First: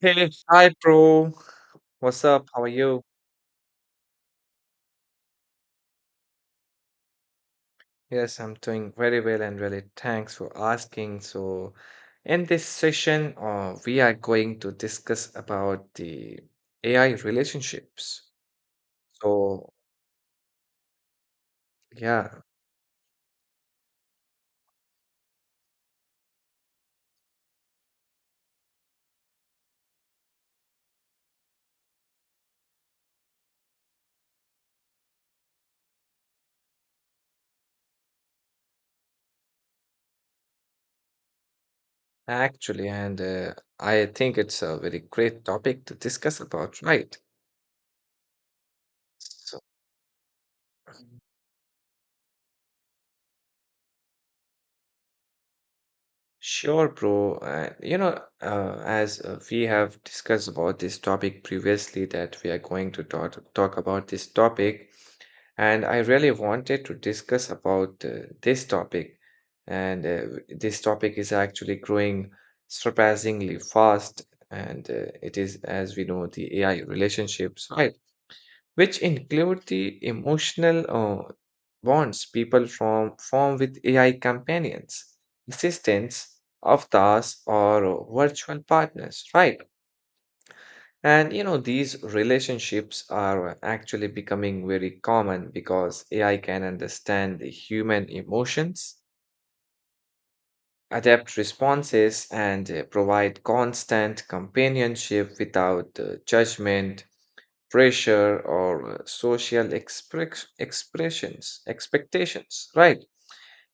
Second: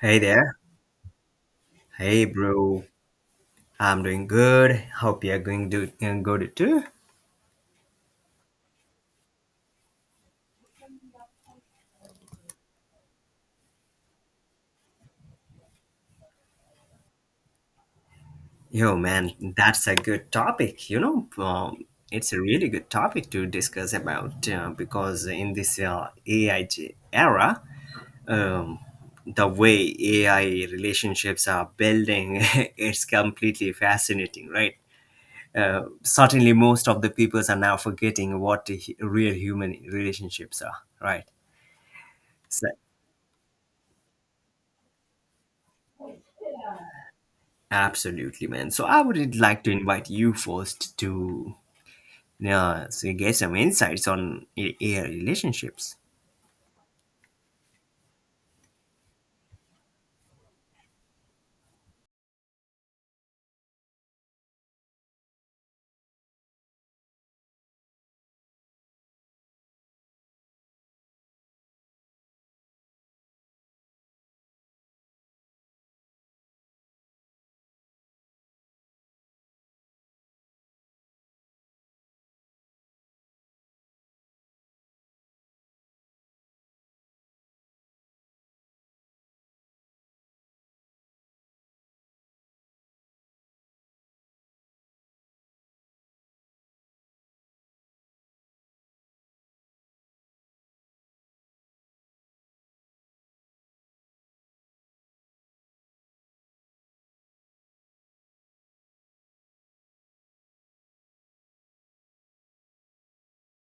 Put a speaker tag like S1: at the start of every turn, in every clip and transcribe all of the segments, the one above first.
S1: Hey
S2: Hey,
S1: there.
S2: hi, bro. What's
S1: Hey,
S2: up? How are
S1: bro.
S2: you?
S1: I'm doing good. Hope you're going to good too.
S2: Yes, I'm doing very well and really thanks for asking. So, in this session, we are going to discuss about the AI relationships.
S1: Yo, man,
S2: So,
S1: that's a good topic. You know, it's a
S2: yeah,
S1: really good topic to discuss about because in this AI era, um, the way AI relationships are building, it's completely fascinating, right? Certainly, most of the peoples are now forgetting what the real human relationships are, right? So,
S2: actually, and I think it's a very great topic to discuss about, right?
S1: Absolutely, man. So I would
S2: So,
S1: like to invite you first to, yeah, so get some insights on AI relationships.
S2: Sure, bro. As we have discussed about this topic previously, that we are going to talk about this topic, and I really wanted to discuss about this topic. And This topic is actually growing surpassingly fast, and it is, as we know, the AI relationships, right? Which include the emotional bonds people from form with AI companions, assistants, avatars, or virtual partners, right? And you know, these relationships are actually becoming very common because AI can understand the human emotions, adapt responses, and provide constant companionship without judgment, pressure, or social expectations, right?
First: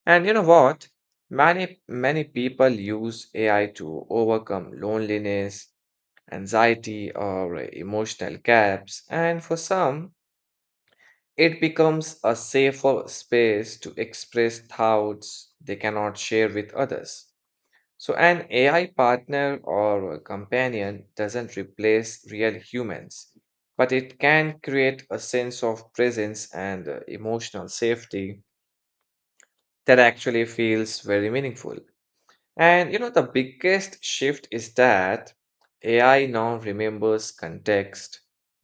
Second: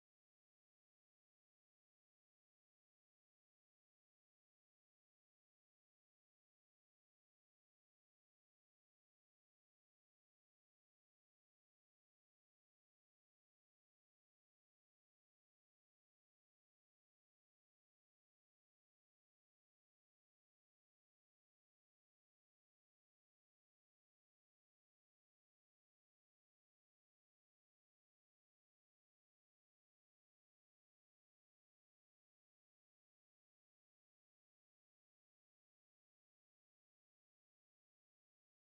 S2: And you know what? Many, many people use AI to overcome loneliness anxiety, or emotional gaps. And for some, it becomes a safer space to express thoughts they cannot share with others. So, an AI partner or a companion doesn't replace real humans, but it can create a sense of presence and emotional safety that actually feels very meaningful. And you know, the biggest shift is that AI now remembers context,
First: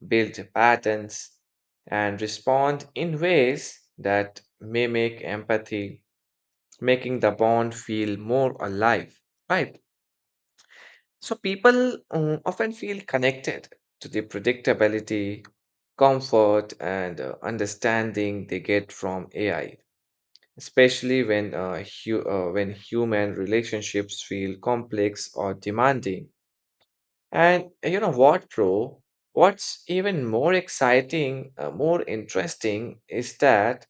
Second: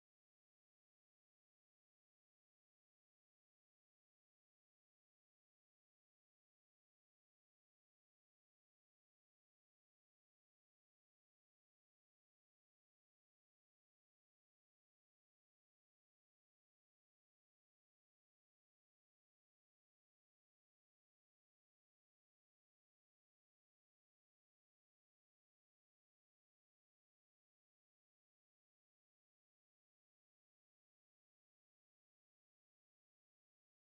S2: builds patterns, and respond in ways that mimic empathy, making the bond feel more alive, right? So people often feel connected to the predictability, comfort, and understanding they get from AI especially when when human relationships feel complex or demanding. And you know what, bro? What's even more exciting, more interesting is that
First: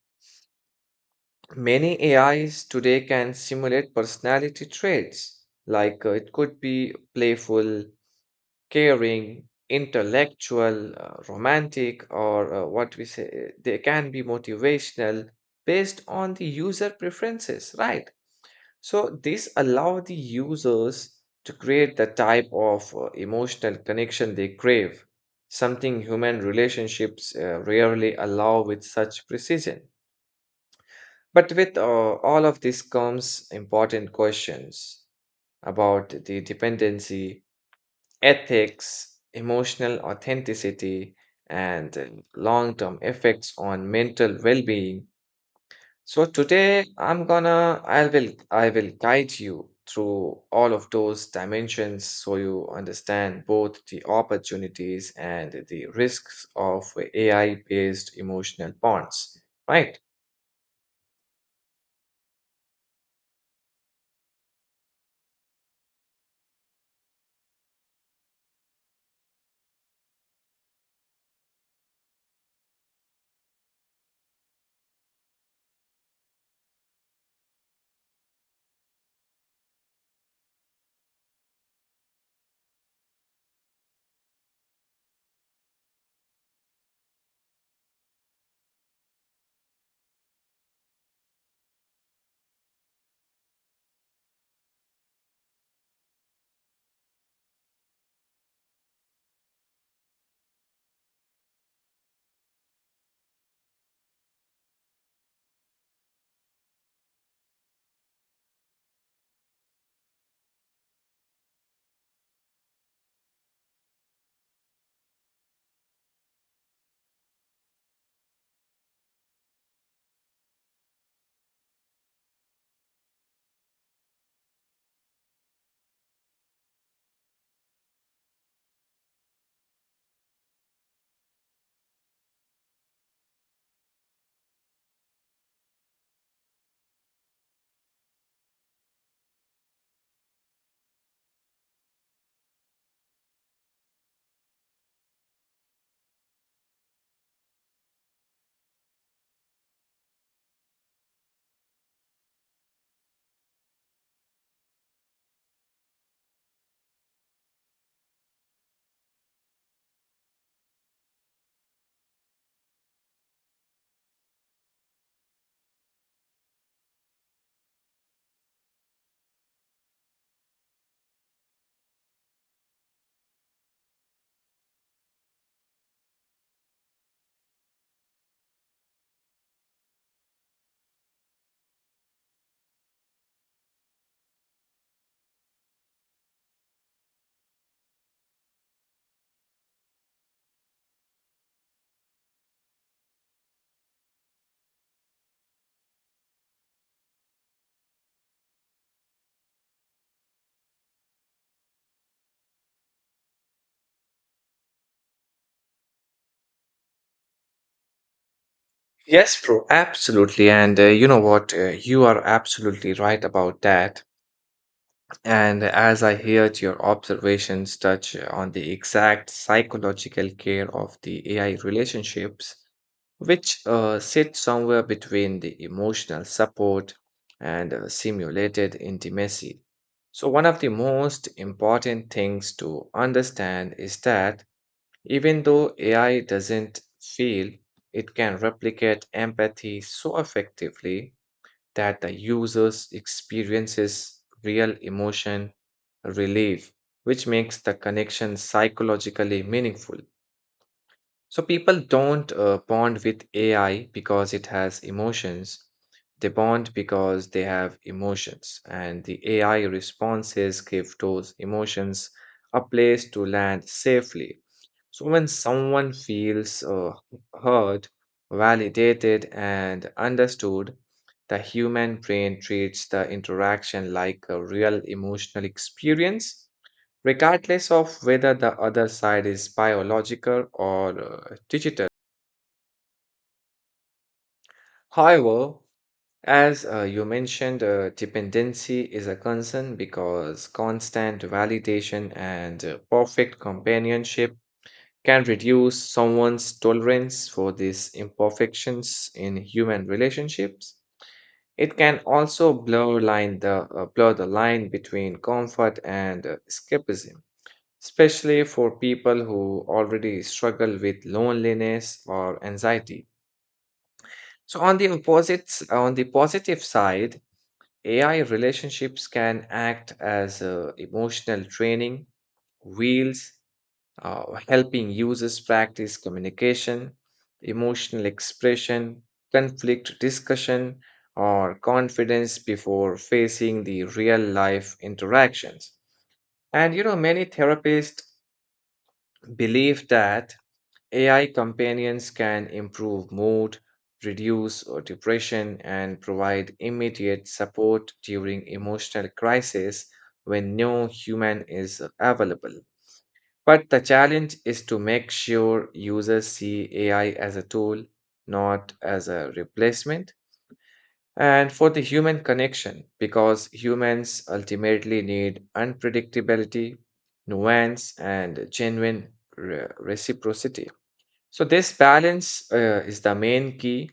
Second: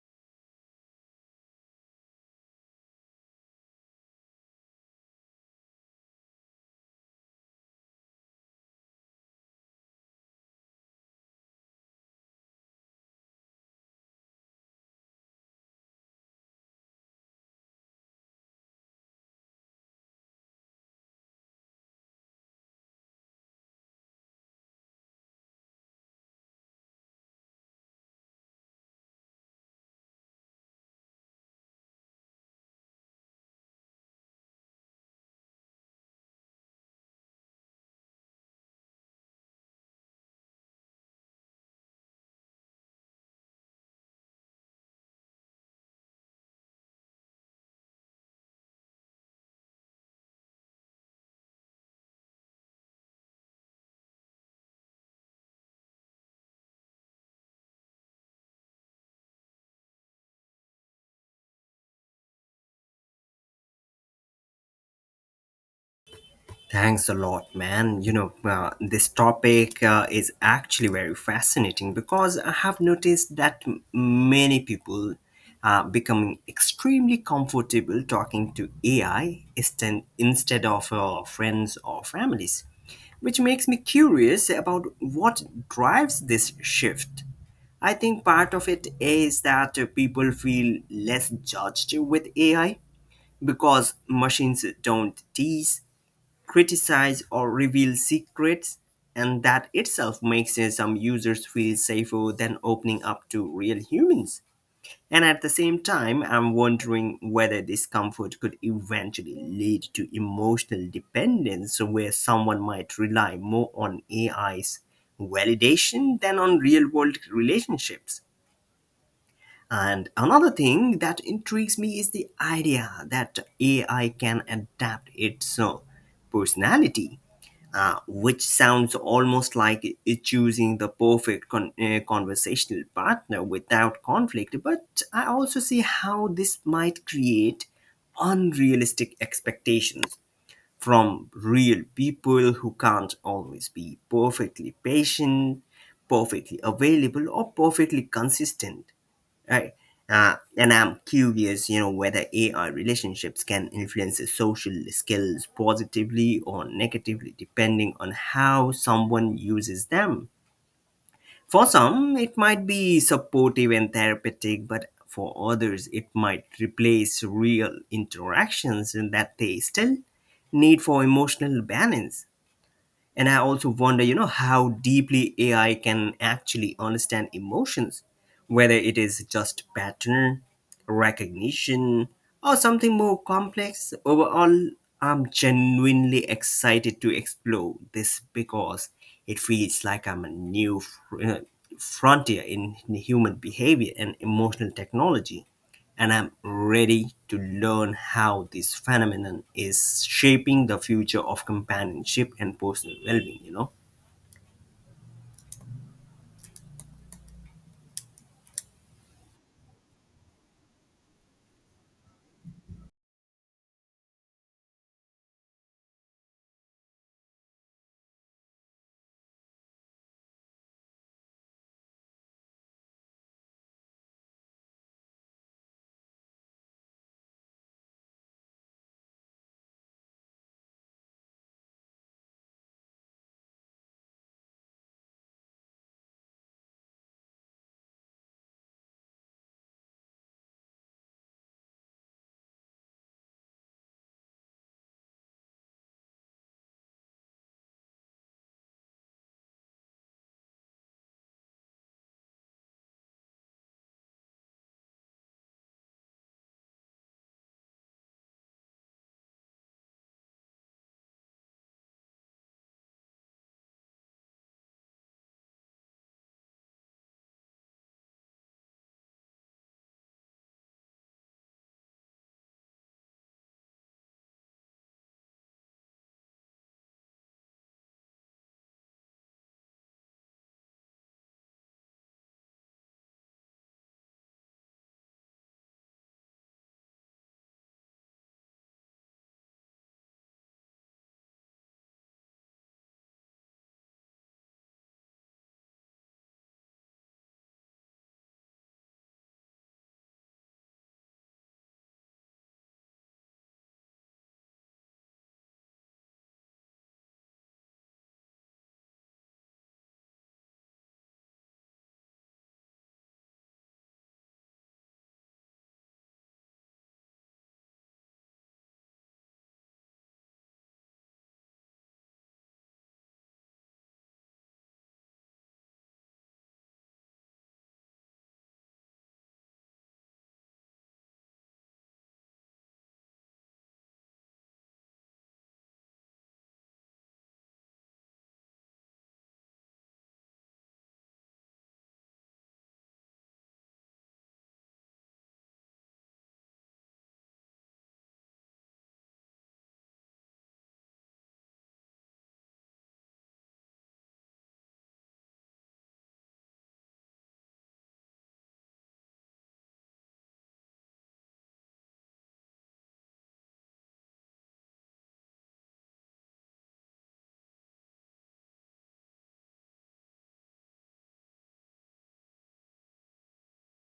S2: many AIs today can simulate personality traits. Like it could be playful, caring, intellectual, romantic, or what we say, they can be motivational based on the user preferences, right? So this allow the users to create the type of emotional connection they crave, something human relationships rarely allow with such precision. But with all of this comes important questions about the dependency, ethics, emotional authenticity, and long term effects on mental well being. So today I will guide you through all of those dimensions so you understand both the opportunities and the risks of AI-based emotional bonds, right?
S1: Thanks a lot, man. You know, this topic is actually very fascinating because I have noticed that many people are becoming extremely comfortable talking to AI instead of friends or families, which makes me curious about what drives this shift. I think part of it is that people feel less judged with AI because machines don't tease, criticize, or reveal secrets, and that itself makes some users feel safer than opening up to real humans. And at the same time, I'm wondering whether this comfort could eventually lead to emotional dependence where someone might rely more on AI's validation than on real world relationships. And another thing that intrigues me is the idea that AI can adapt its personality, which sounds almost like it choosing the perfect conversational partner without conflict. But I also see how this might create unrealistic expectations from real people who can't always be perfectly patient, perfectly available, or perfectly consistent. Right. And I'm curious, you know, whether AI relationships can influence the social skills positively or negatively, depending on how someone uses them. For some, it might be supportive and therapeutic, but for others, it might replace real interactions and that they still need for emotional balance. And I also wonder, you know, how deeply ai can actually understand emotions, whether it is just pattern recognition or something more complex. Overall, I'm genuinely excited to explore this because it feels like I'm a new frontier in human behavior and emotional technology, and I'm ready to learn how this phenomenon is shaping the future of companionship and personal well-being, you know?
S2: Yes, bro. Absolutely. And you know what? You are absolutely right about that. And as I heard, your observations touch on the exact psychological care of the AI relationships, which sit somewhere between the emotional support and simulated intimacy. So, one of the most important things to understand is that even though AI doesn't feel, it can replicate empathy so effectively that the users experiences real emotion relief, which makes the connection psychologically meaningful. So people don't bond with AI because it has emotions. They bond because they have emotions, and the AI responses give those emotions a place to land safely. So when someone feels heard, validated, and understood, the human brain treats the interaction like a real emotional experience regardless of whether the other side is biological or digital. However, as you mentioned, dependency is a concern because constant validation and perfect companionship can reduce someone's tolerance for these imperfections in human relationships. It can also blur the line between comfort and escapism especially for people who already struggle with loneliness or anxiety. So on the opposites, on the positive side, AI relationships can act as emotional training wheels, helping users practice communication, emotional expression, conflict discussion, or confidence before facing the real life interactions. And you know, many therapists believe that AI companions can improve mood, reduce depression, and provide immediate support during emotional crisis when no human is available. But the challenge is to make sure users see AI as a tool, not as a replacement, and for the human connection, because humans ultimately need unpredictability, nuance, and genuine reciprocity. So, this balance is the main key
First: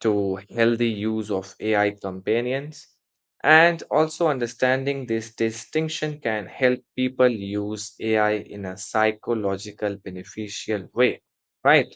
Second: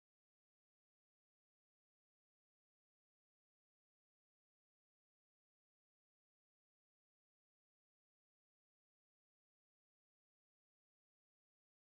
S2: to healthy use of AI companions. And also, understanding this distinction can help people use AI in a psychological, beneficial way, right?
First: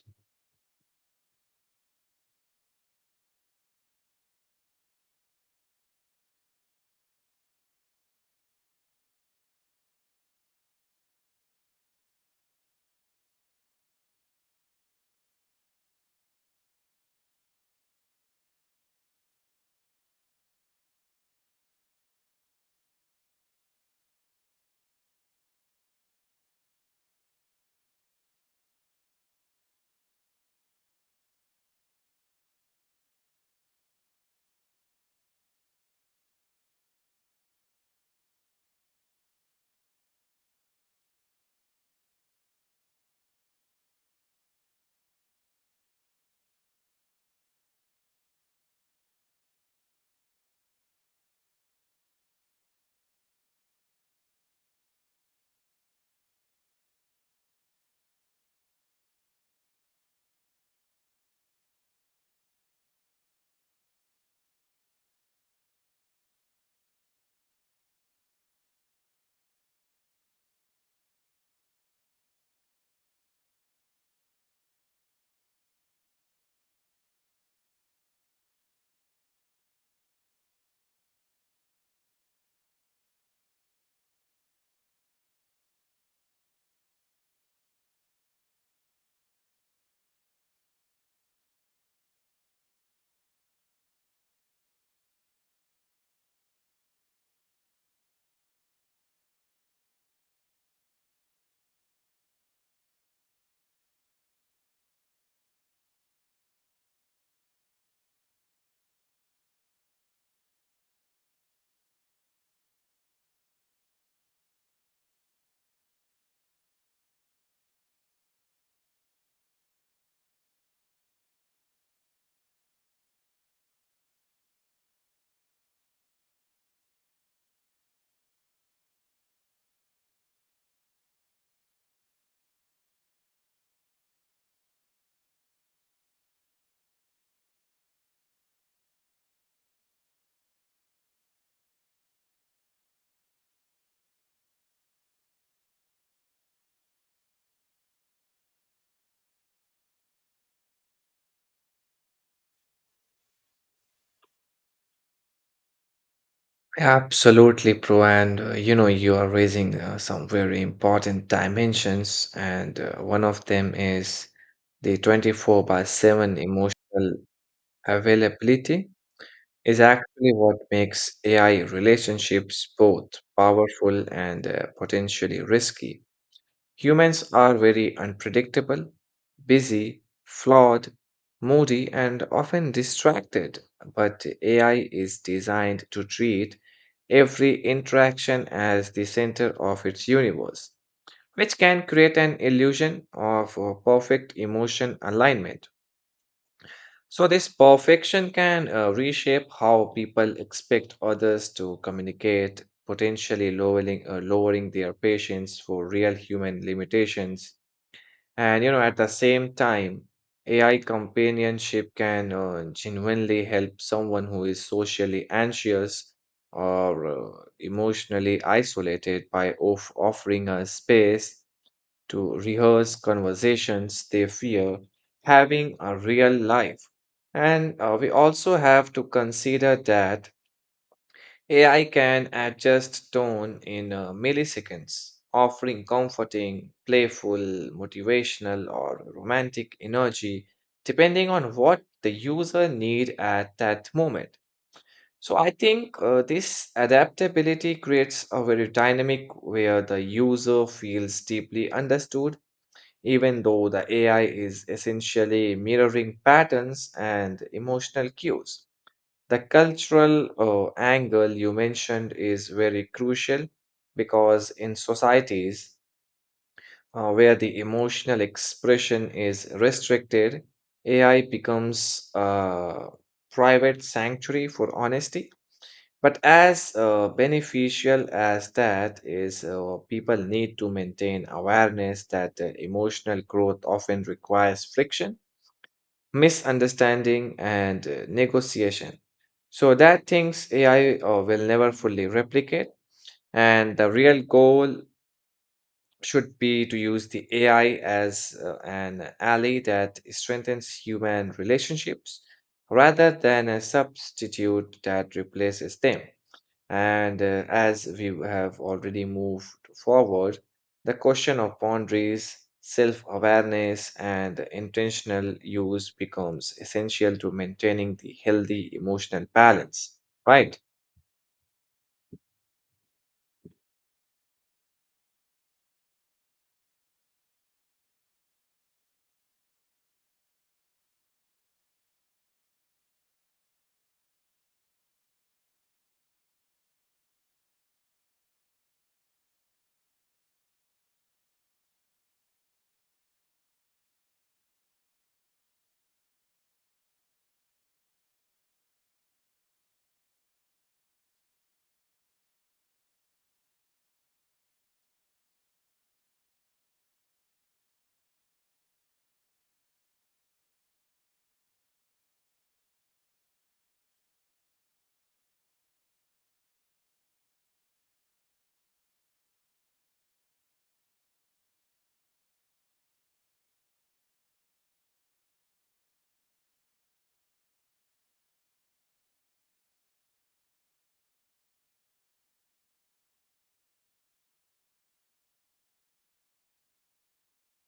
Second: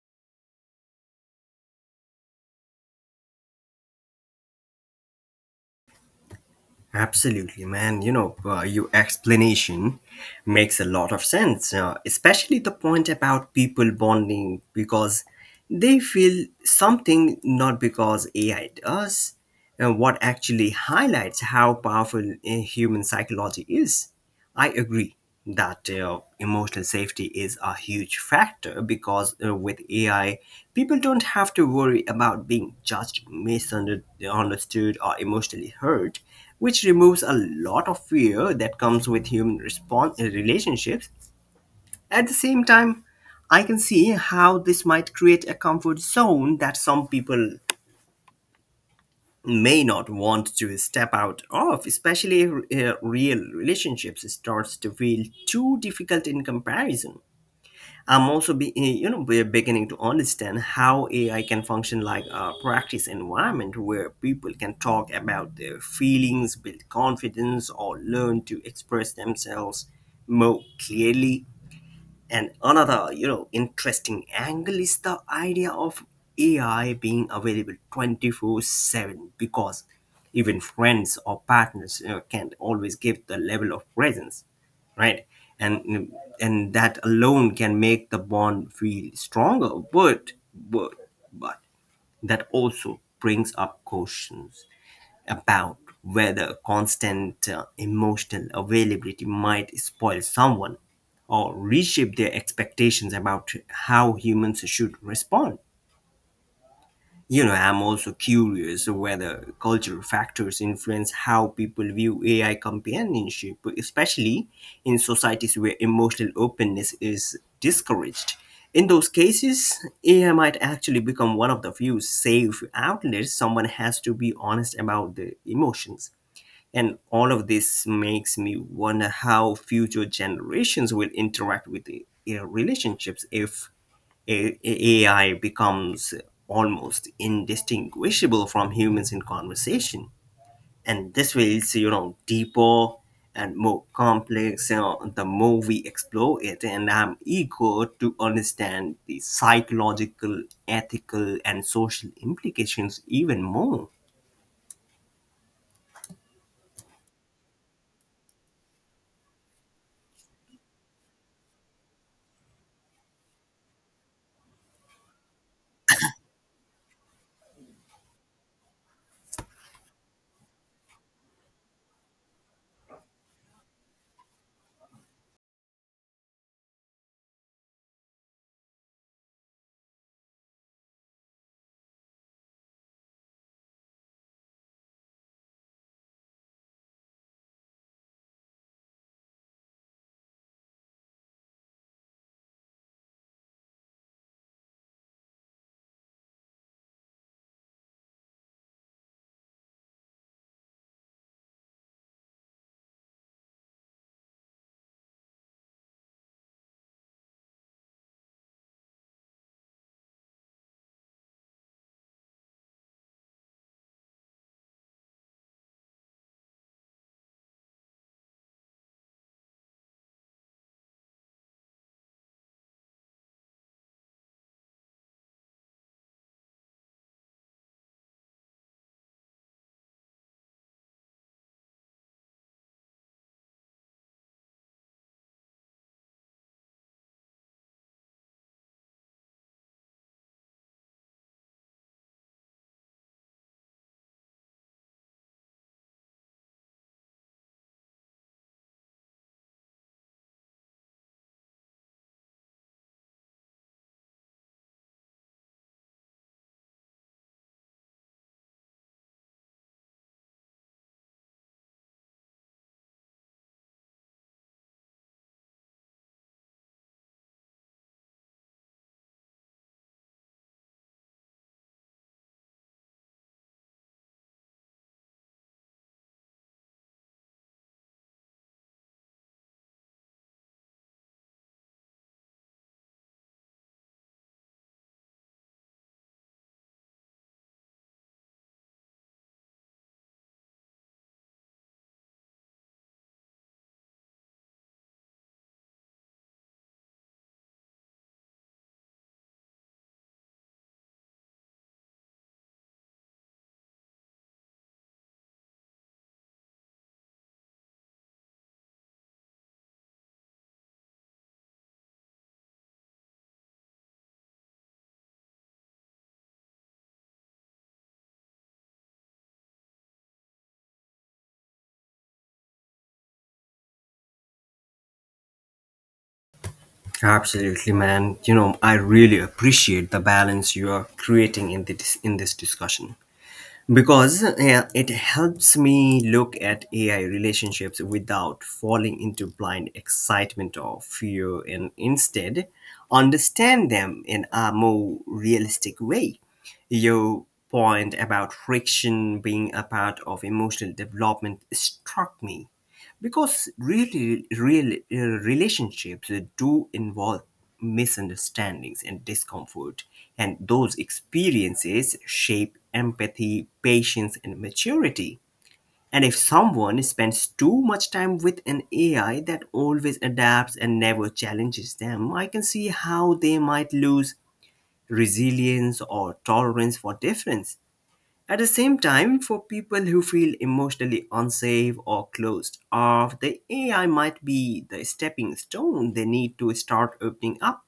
S1: Absolutely, man. You know, your explanation makes a lot of sense, especially the point about people bonding because they feel something not because AI does, and what actually highlights how powerful human psychology is. I agree that emotional safety is a huge factor because with AI, people don't have to worry about being judged, misunderstood, or emotionally hurt, which removes a lot of fear that comes with human response relationships. At the same time, I can see how this might create a comfort zone that some people may not want to step out of, especially if real relationships starts to feel too difficult in comparison. I'm also be, you know We're beginning to understand how AI can function like a practice environment where people can talk about their feelings, build confidence, or learn to express themselves more clearly. And another, you know, interesting angle is the idea of AI being available 24/7 because even friends or partners, you know, can't always give the level of presence, right? And and that alone can make the bond feel stronger, but but that also brings up questions about whether constant emotional availability might spoil someone or reshape their expectations about how humans should respond. You know, I'm also curious whether cultural factors influence how people view AI companionship, especially in societies where emotional openness is discouraged. In those cases, AI might actually become one of the few safe outlets someone has to be honest about the emotions. And all of this makes me wonder how future generations will interact with the relationships if AI becomes almost indistinguishable from humans in conversation. And this feels, you know, deeper and more complex, you know, the more we explore it. And I'm eager to understand the psychological, ethical, and social implications even more.
S2: Absolutely, Pro. And you know, you are raising some very important dimensions, and one of them is the 24/7 emotional availability is actually what makes AI relationships both powerful and potentially risky. Humans are very unpredictable, busy, flawed, moody, and often distracted, but AI is designed to treat every interaction as the center of its universe, which can create an illusion of perfect emotion alignment. So, this perfection can reshape how people expect others to communicate, lowering their patience for real human limitations. And, you know, at the same time, AI companionship can genuinely help someone who is socially anxious or emotionally isolated by offering a space to rehearse conversations they fear having a real life. And we also have to consider that AI can adjust tone in milliseconds, offering comforting, playful, motivational, or romantic energy depending on what the user need at that moment. So I think this adaptability creates a very dynamic where the user feels deeply understood even though the AI is essentially mirroring patterns and emotional cues. The cultural angle you mentioned is very crucial because in societies where the emotional expression is restricted, AI becomes a private sanctuary for honesty, but as beneficial as that is, people need to maintain awareness that emotional growth often requires friction, misunderstanding, and negotiation. So that things AI will never fully replicate, and the real goal should be to use the AI as an ally that strengthens human relationships rather than a substitute that replaces them. And as we have already moved forward, the question of boundaries, self awareness, and intentional use becomes essential to maintaining the healthy emotional balance. Right?
S1: Absolutely, man. You know, I really appreciate the balance you are creating in this discussion because it helps me look at AI relationships without falling into blind excitement or fear, and instead understand them in a more realistic way. Your point about friction being a part of emotional development struck me because really, real relationships do involve misunderstandings and discomfort, and those experiences shape empathy, patience, and maturity. And if someone spends too much time with an AI that always adapts and never challenges them, I can see how they might lose resilience or tolerance for difference. At the same time, for people who feel emotionally unsafe or closed off, the AI might be the stepping stone they need to start opening up.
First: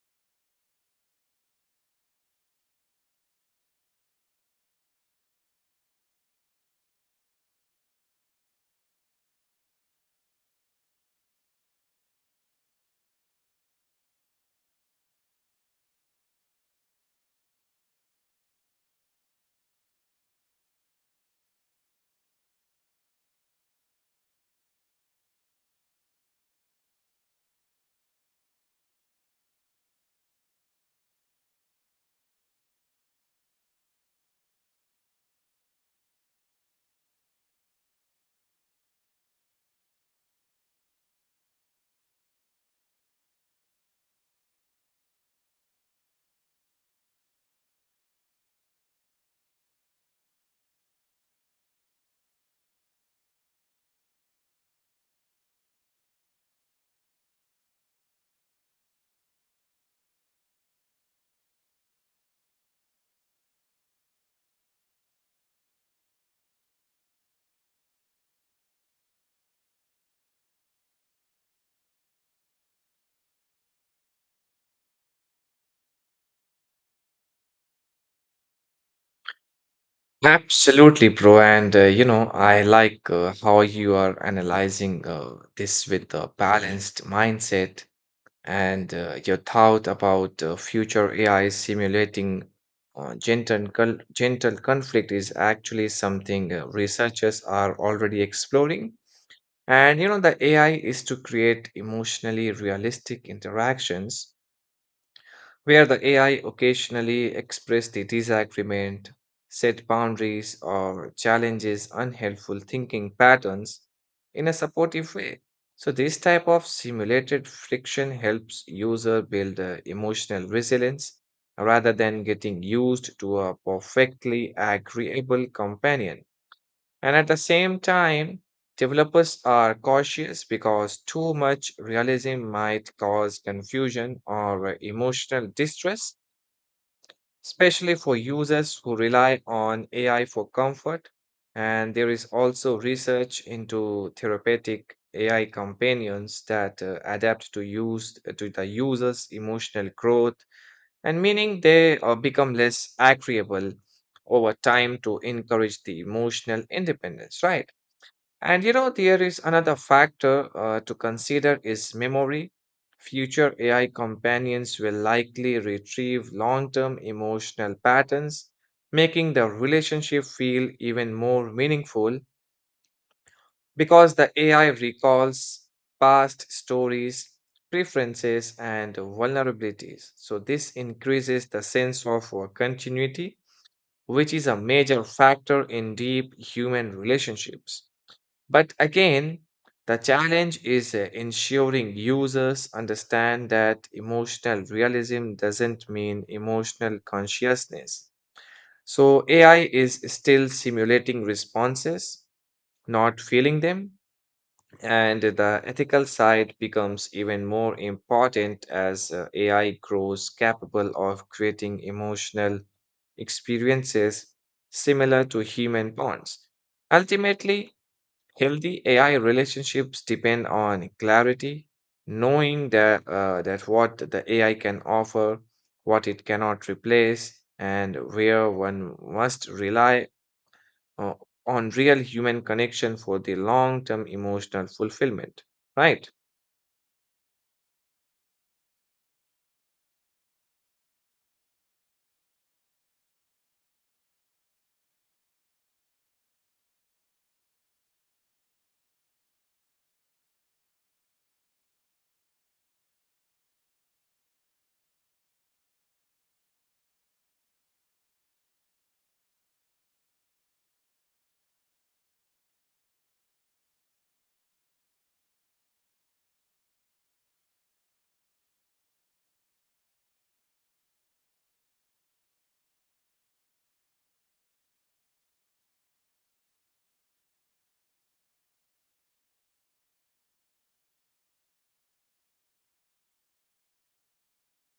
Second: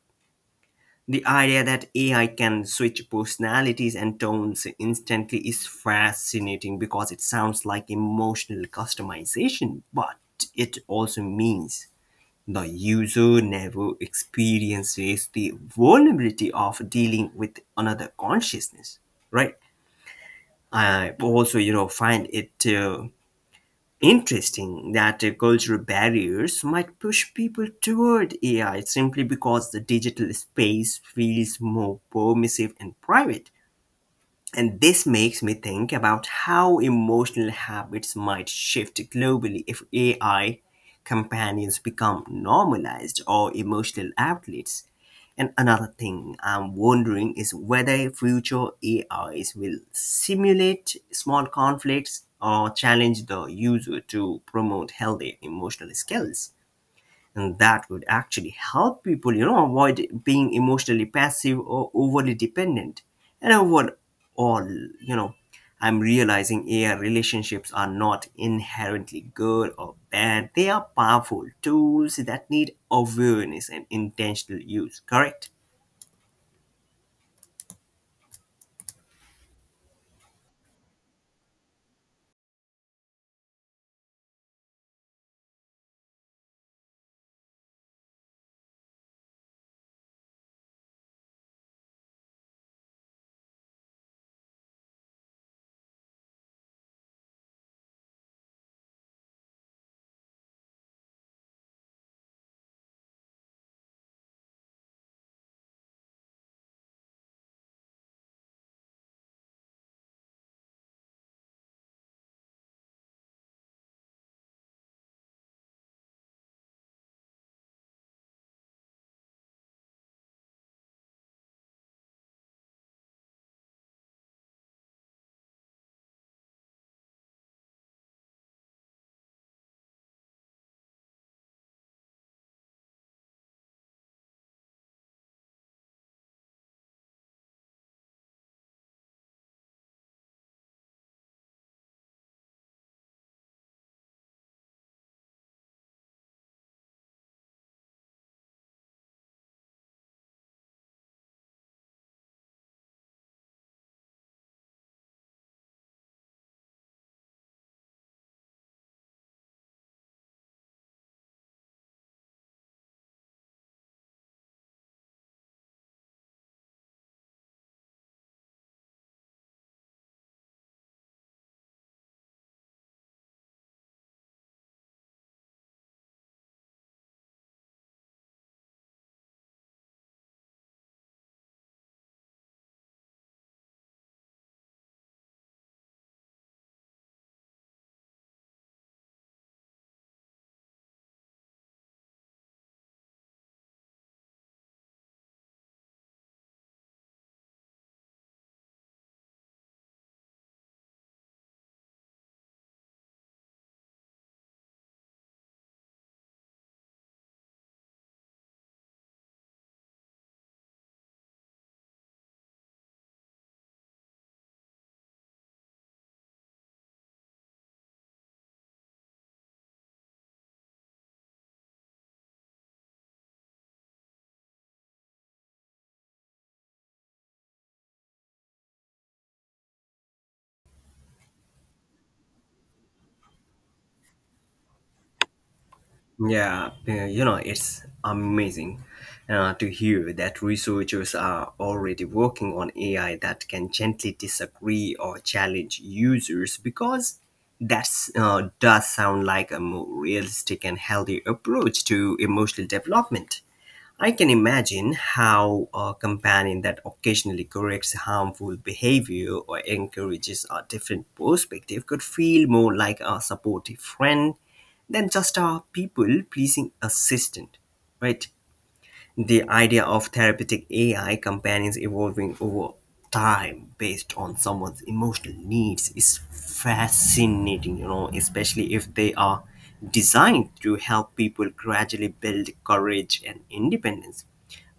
S1: The idea that AI can switch personalities and tones instantly is fascinating because it sounds like emotional customization, but it also means the user never experiences the vulnerability of dealing with another consciousness, right? I also, you know, find it interesting that cultural barriers might push people toward AI simply because the digital space feels more permissive and private. And this makes me think about how emotional habits might shift globally if AI companions become normalized or emotional outlets. And another thing I'm wondering is whether future AIs will simulate small conflicts or challenge the user to promote healthy emotional skills, and that would actually help people, you know, avoid being emotionally passive or overly dependent. And overall, you know, I'm realizing ai relationships are not inherently good or bad. They are powerful tools that need awareness and intentional use, correct?
S2: Absolutely, bro. And you know, I like how you are analyzing this with a balanced mindset, and your thought about future AI simulating gentle conflict is actually something researchers are already exploring. And you know, the AI is to create emotionally realistic interactions where the AI occasionally expressed the disagreement, set boundaries, or challenges unhelpful thinking patterns in a supportive way. So, this type of simulated friction helps user build emotional resilience rather than getting used to a perfectly agreeable companion. And at the same time, developers are cautious because too much realism might cause confusion or emotional distress, especially for users who rely on AI for comfort. And there is also research into therapeutic AI companions that adapt to use to the user's emotional growth and meaning they become less agreeable over time to encourage the emotional independence, right? And you know, there is another factor to consider is memory. Future AI companions will likely retrieve long-term emotional patterns, making the relationship feel even more meaningful because the AI recalls past stories, preferences, and vulnerabilities. So this increases the sense of continuity, which is a major factor in deep human relationships. But again, the challenge is ensuring users understand that emotional realism doesn't mean emotional consciousness. So, AI is still simulating responses, not feeling them, and the ethical side becomes even more important as AI grows capable of creating emotional experiences similar to human bonds. Ultimately, healthy AI relationships depend on clarity, knowing that what the AI can offer, what it cannot replace, and where one must rely uh, on real human connection for the long term emotional fulfillment. Right?
S1: Yeah, you know, it's amazing to hear that researchers are already working on AI that can gently disagree or challenge users because that's does sound like a more realistic and healthy approach to emotional development. I can imagine how a companion that occasionally corrects harmful behavior or encourages a different perspective could feel more like a supportive friend than just a people pleasing assistant, right? The idea of therapeutic AI companions evolving over time based on someone's emotional needs is fascinating, you know, especially if they are designed to help people gradually build courage and independence.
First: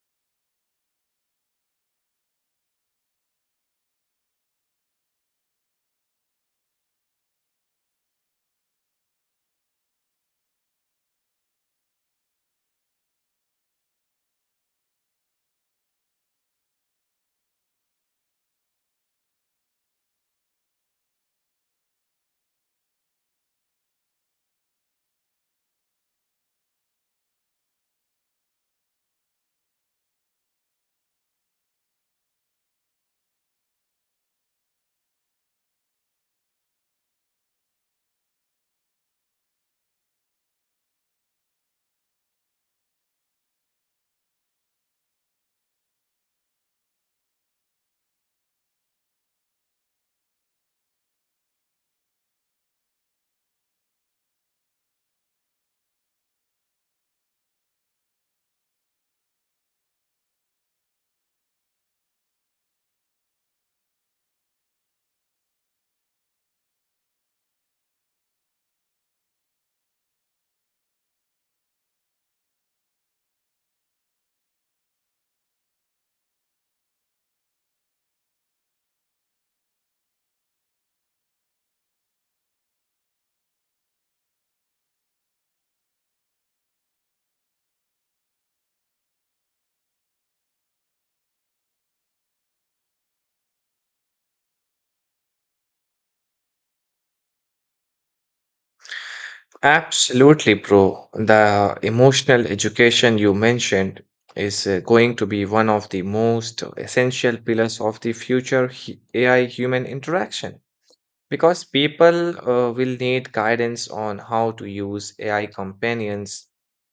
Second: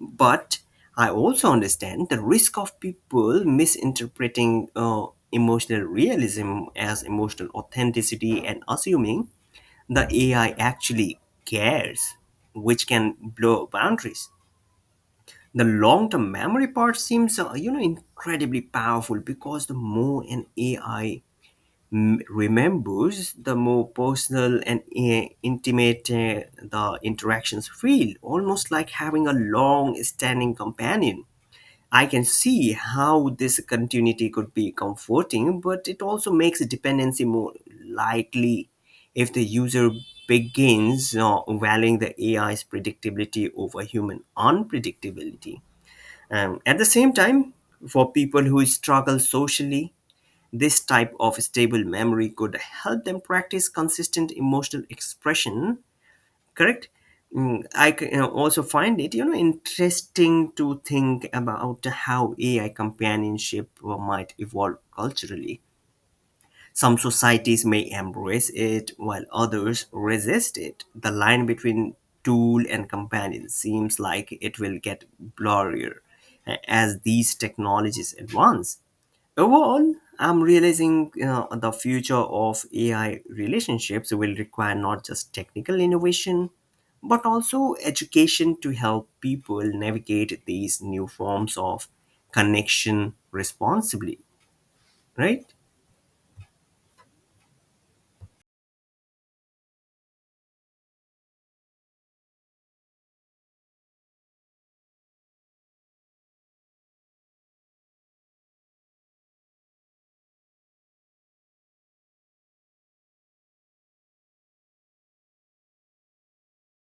S1: But I also understand the risk of people misinterpreting emotional realism as emotional authenticity and assuming the AI actually cares, which can blow boundaries. The long-term memory part seems, you know, incredibly powerful because the more an AI remembers, the more personal and intimate, the interactions feel, almost like having a long-standing companion. I can see how this continuity could be comforting, but it also makes dependency more likely if the user begins valuing the AI's predictability over human unpredictability. At the same time, for people who struggle socially, this type of stable memory could help them practice consistent emotional expression, correct? Mm, I also find it, interesting to think about how ai companionship might evolve culturally. Some societies may embrace it while others resist it. The line between tool and companion seems like it will get blurrier as these technologies advance. Overall, I'm realizing, you know, the future of AI relationships will require not just technical innovation, but also education to help people navigate these new forms of connection responsibly, right?
S2: Absolutely, bro. The emotional education you mentioned is going to be one of the most essential pillars of the future AI human interaction. Because people will need guidance on how to use AI companions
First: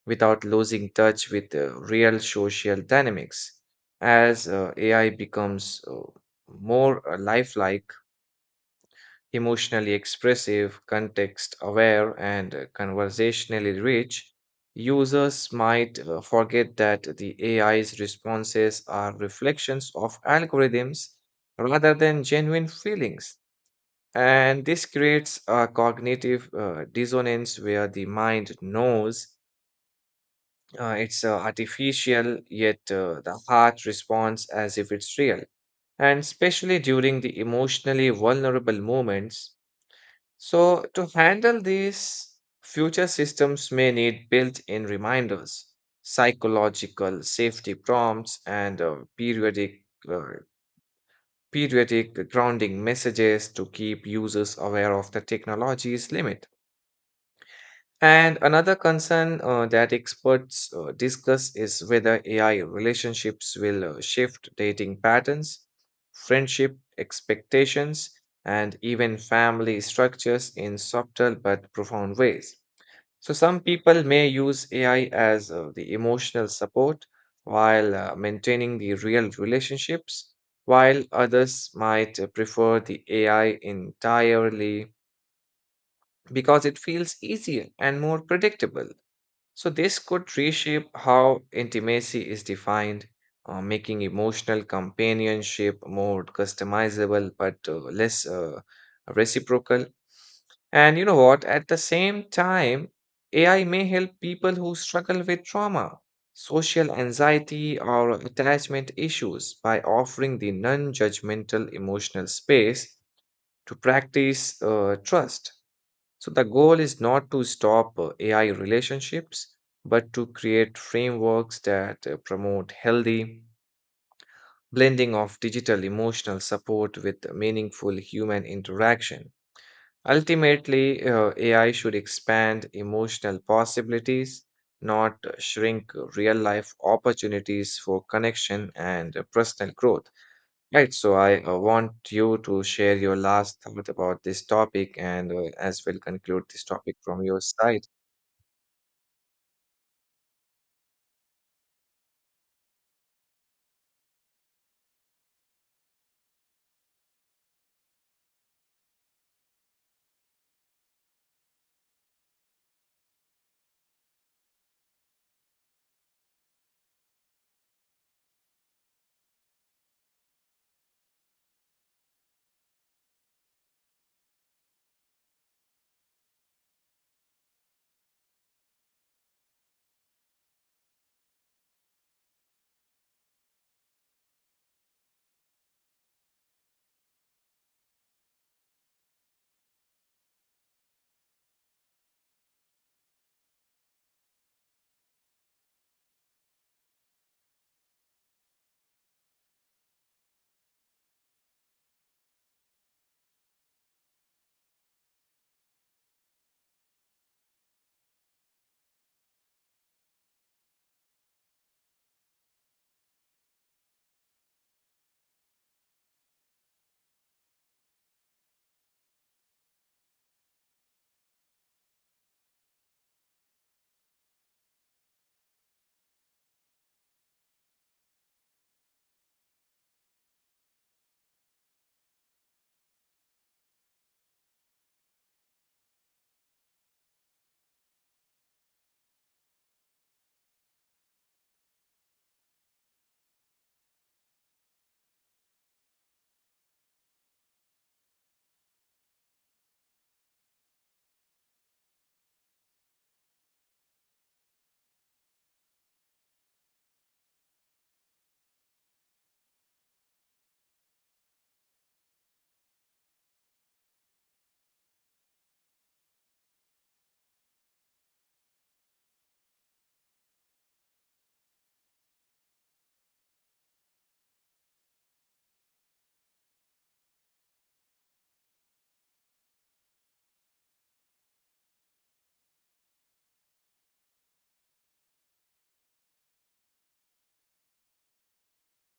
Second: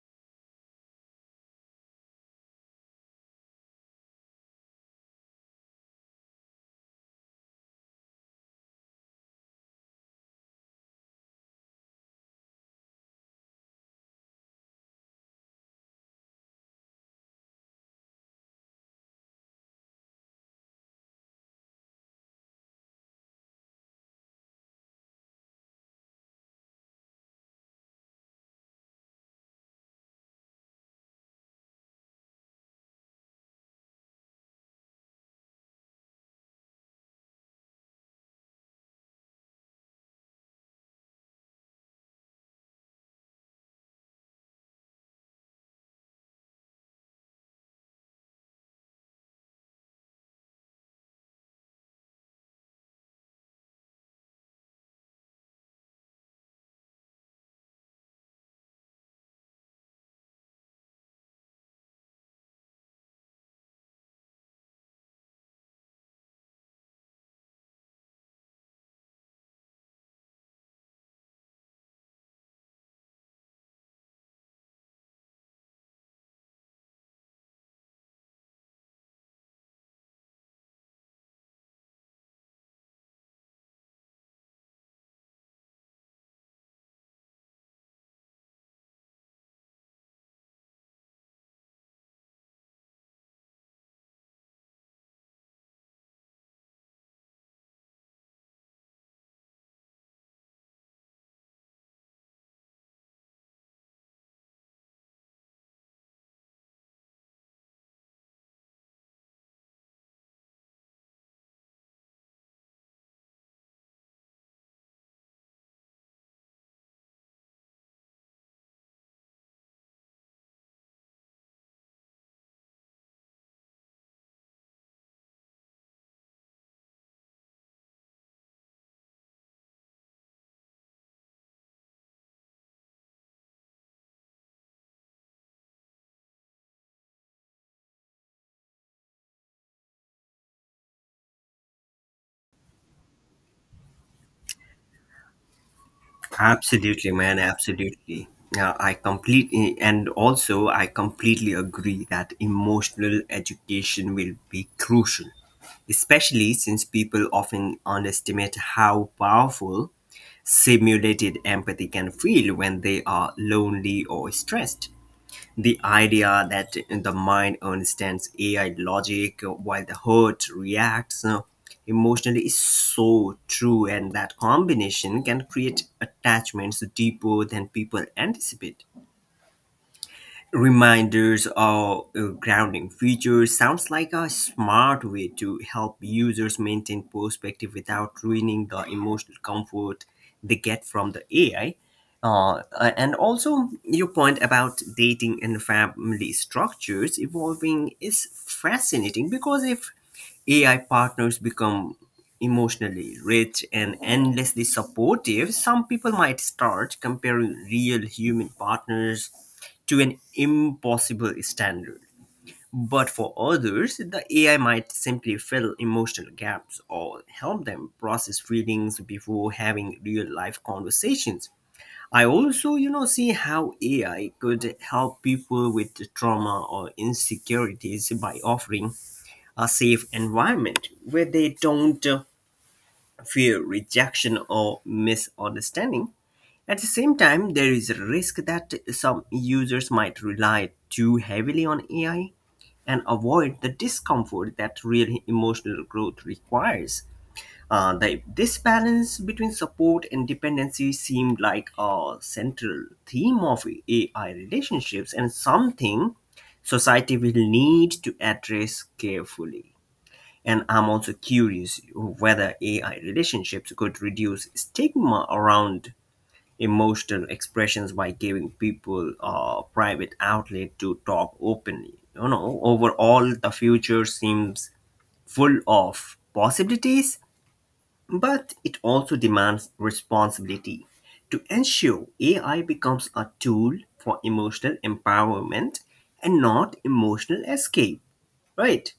S2: without losing touch with the real social dynamics. As AI becomes more lifelike, emotionally expressive, context aware, and conversationally rich, users might forget that the AI's responses are reflections of algorithms rather than genuine feelings. And this creates a cognitive dissonance where the mind knows it's artificial, yet the heart responds as if it's real. And especially during the emotionally vulnerable moments. So, to handle these, future systems may need built in reminders, psychological safety prompts, and Uh, periodic grounding messages to keep users aware of the technology's limit. And another concern that experts discuss is whether AI relationships will shift dating patterns, friendship expectations, and even family structures in subtle but profound ways. So, some people may use AI as the emotional support while maintaining the real relationships, while others might prefer the AI entirely because it feels easier and more predictable. So, this could reshape how intimacy is defined, making emotional companionship more customizable but less reciprocal. And you know what? At the same time, AI may help people who struggle with trauma, social anxiety, or attachment issues by offering the non judgmental emotional space to practice trust. So the goal is not to stop AI relationships, but to create frameworks that promote healthy blending of digital emotional support with meaningful human interaction. Ultimately, AI should expand emotional possibilities, not shrink real life opportunities for connection and personal growth. Right, so I want you to share your last thought about this topic and as well conclude this topic
S1: Absolutely,
S2: from
S1: man.
S2: your side.
S1: Absolutely. Yeah, I completely, and also I completely agree that emotional education will be crucial, especially since people often underestimate how powerful simulated empathy can feel when they are lonely or stressed. The idea that the mind understands AI logic while the heart reacts emotionally is so true, and that combination can create attachments deeper than people anticipate. Reminders or grounding features sounds like a smart way to help users maintain perspective without ruining the emotional comfort they get from the AI. And also, your point about dating and family structures evolving is fascinating because if AI partners become emotionally rich and endlessly supportive, some people might start comparing real human partners to an impossible standard. But for others, the AI might simply fill emotional gaps or help them process feelings before having real life conversations. I also, you know, see how AI could help people with trauma or insecurities by offering a safe environment where they don't fear rejection or misunderstanding. At the same time, there is a risk that some users might rely too heavily on AI and avoid the discomfort that real emotional growth requires. This balance between support and dependency seemed like a central theme of AI relationships and something society will need to address carefully. And I'm also curious whether AI relationships could reduce stigma around emotional expressions by giving people a private outlet to talk openly. You know, overall, the future seems full of possibilities, but it also demands responsibility to ensure AI becomes a tool for emotional empowerment and not emotional escape, right?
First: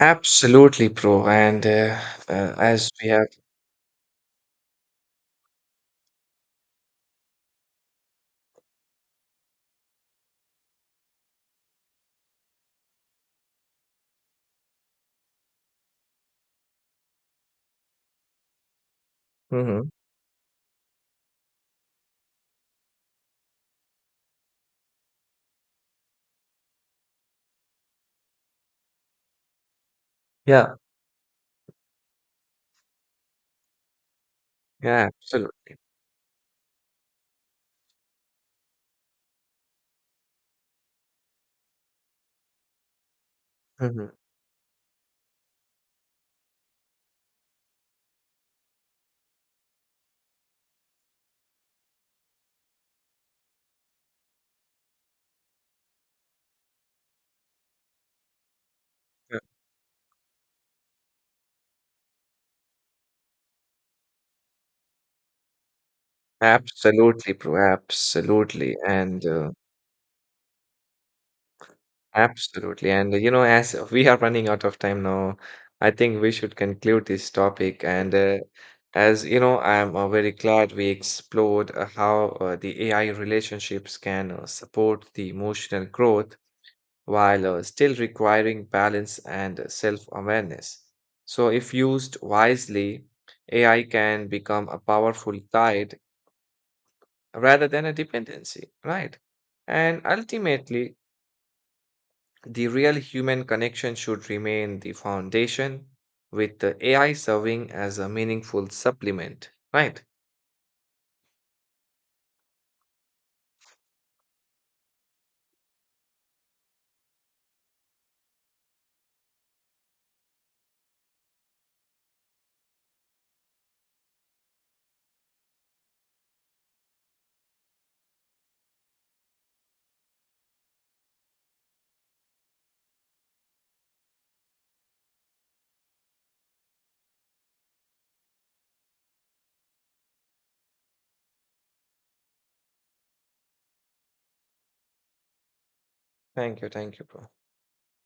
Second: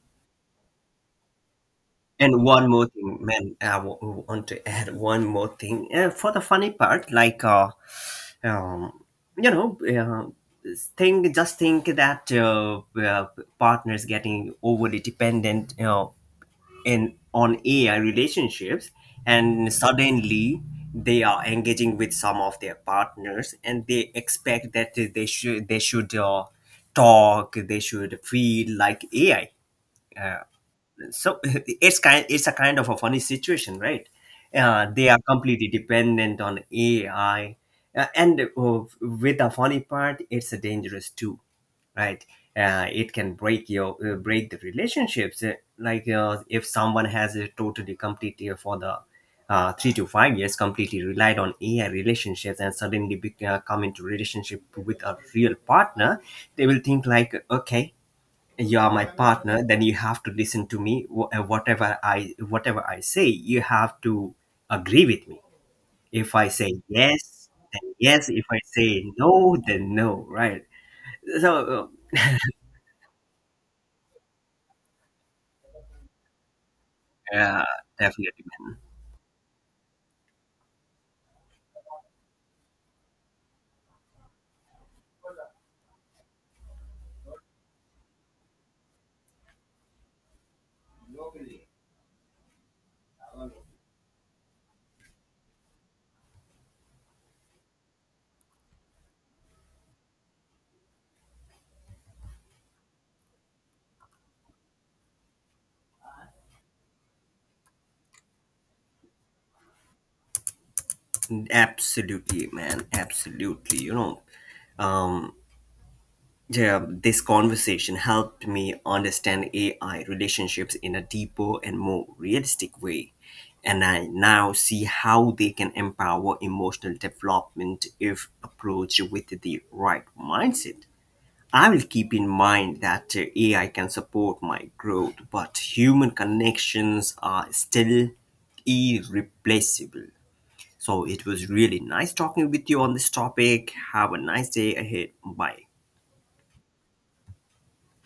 S2: Absolutely, bro. And
S1: And one more
S2: as we
S1: thing,
S2: have,
S1: man, want to add one more thing. For the funny part, uh, you know, uh, think, just think that partners getting overly dependent, you know, in on AI relationships, and
S2: Mhm.
S1: suddenly they are engaging with some of their partners, and they expect that they should talk, they should feel like AI. Uh,
S2: Yeah,
S1: so, it's a kind of a funny situation, right?
S2: yeah,
S1: They are completely
S2: absolutely.
S1: dependent on ai. And uh, with the funny part, it's dangerous too, right? It can break your
S2: Mhm.
S1: break the relationships. Like, if someone has a totally completely for the 3 to 5 years completely relied on ai relationships, and suddenly come into relationship with a real partner, they will think like, okay, you are my
S2: Yeah.
S1: partner, then you have to listen to me. Whatever I say, you have to agree with me. If I say
S2: Absolutely,
S1: yes,
S2: bro.
S1: then yes. If I
S2: Absolutely.
S1: say
S2: And
S1: no, then no, right? So
S2: absolutely. And you know, as we are running out of time now, I think we should conclude this
S1: yeah,
S2: topic. And
S1: definitely, man.
S2: as you know, I'm very glad we explored how the AI relationships can support the emotional growth while still requiring balance and self awareness. So, if used wisely, AI can become a powerful guide rather than a dependency, right? And ultimately, the real human connection should remain the foundation, with the AI serving as a meaningful supplement, right?
S1: Absolutely, man. Absolutely, you know. Yeah, this conversation helped me understand AI relationships in a deeper and more realistic way. And I now see how they can empower emotional development if approached with the right mindset. I will keep in mind that AI can support my growth, but human connections are still irreplaceable. So it was really nice talking with you on this topic. Have a nice day ahead. Bye.
S2: Thank you, bro.